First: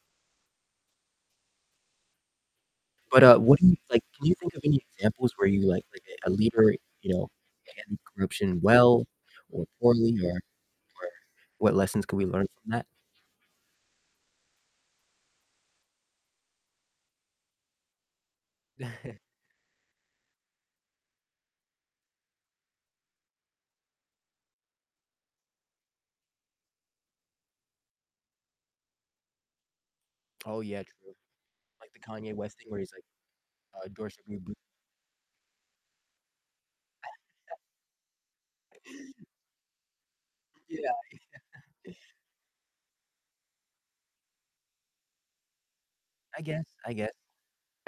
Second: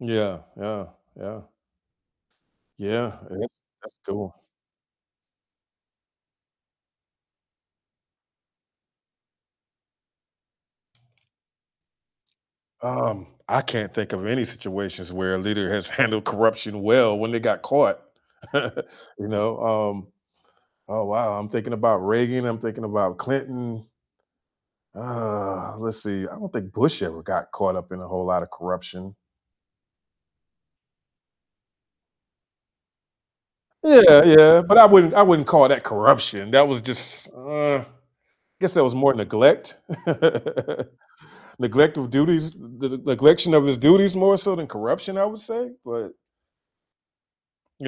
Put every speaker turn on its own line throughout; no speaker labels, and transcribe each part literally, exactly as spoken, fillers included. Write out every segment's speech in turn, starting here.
Yeah, yeah, yeah. Yeah,
But, uh, what
that's
do you,
that's
like, can you
cool.
think of any examples where you like like a leader, you know, handled corruption well? Or poorly? Or or what lessons could we learn from that?
Um, I can't think of any situations where a leader has handled corruption well when they got caught. You know? Um oh, wow, I'm thinking about Reagan, I'm thinking about Clinton. Uh, let's see, I don't think Bush ever got caught up in a whole lotta corruption.
Oh yeah, true, like the Kanye West thing where he's like, uh, "George
Yeah,
W. Bush"
yeah but I wouldn't I wouldn't call that corruption that was just, uh I guess that was more neglect?
Yeah, yeah.
Neglect of duties the the neglection of his duties more so than corruption, I would say? But
I guess, I guess.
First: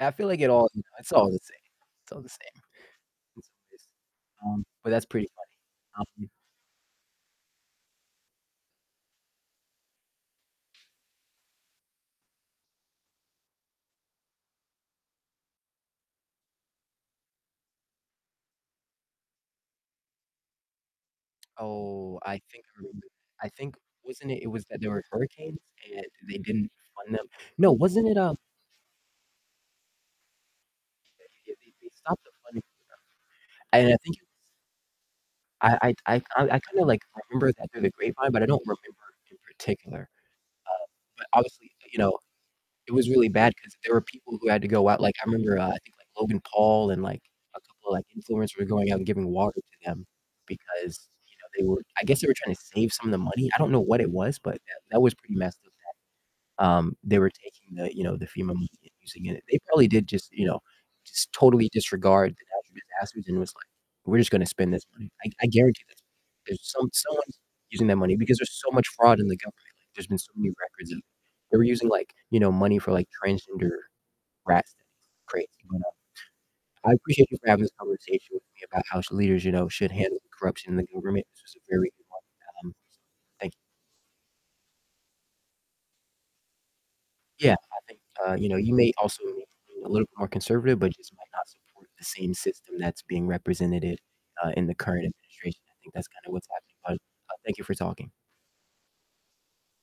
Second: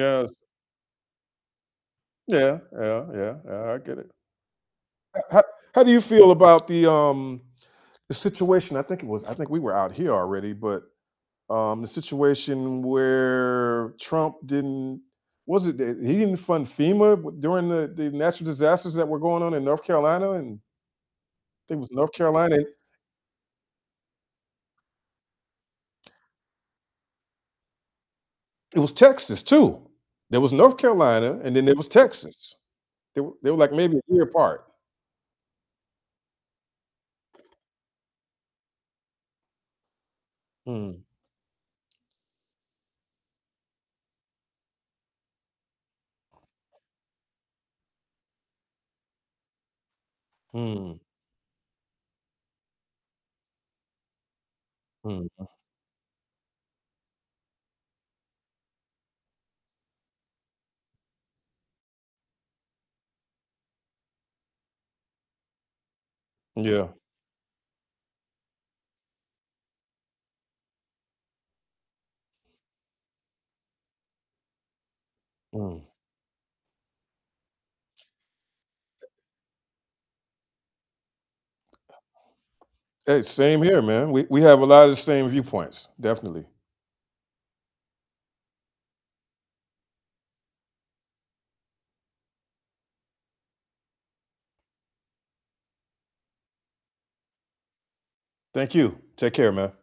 I feel like it all it's all the same, it's all the
Yeah,
same
yeah, yeah,
in some
yeah, I
ways,
get it.
um, but that's
H
pretty
how how do you
funny. [unintelligible]
feel about the, um the situation? I think it was I think we were out here already, but, um, the situation where Trump didn't was it that he didn't fund FEMA? W during the the natural disasters that were going on in North Carolina? And think it was North
Oh, I
Carolina and
think I remember, I think wasn't it it was that there were hurricanes, and they didn't fund them? No, wasn't it, um
It was Texas, too. There was North
Oh
Carolina,
yeah,
and then
they
there was
they stopped the
Texas.
funding for
They were they were, like,
them, and I
maybe a
think it
year
was
apart.
I I'd I I kinda, like, remember that through the grapevine, but I don't remember in particular, uh,
Mm.
but obviously, you know, it was really bad 'cause there were people who had to go out like, I remember, uh, I think, like, Logan Paul and, like, a couple of, like, influencers were going out and giving water to them
Mm.
because, you know, they were I guess they were trying to save some of the money? I don't know what it was, but that that was pretty
Mhm.
messed up that, um, they were taking the, you know the FEMA money and using it they probably did just, you know just totally disregard the natural disasters, and it was like, "We're just gonna spend this money." I g I guarantee [unintelligible] that there's
Yeah.
some someone's using that money because there's so much fraud in the government like there's been so many records of they were using, like, you know, money for, like, transgender rat studies crazy
Mm.
stuff. I appreciate you for having this conversation with me about sh how leaders, you know, should handle corruption in the government this was a very good one, um, so,
Hey,
thank you.
same here, man we we have a lotta the same viewpoints, definitely.
Yeah, I think, uh, you know, you may also lean a little bit more conservative, but you just might not support the same system that's being representeded, uh, in the current administration, I think that's kind of what's happening, but, uh, thank you for talking.
Thank you, take care, man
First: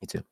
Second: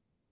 You too.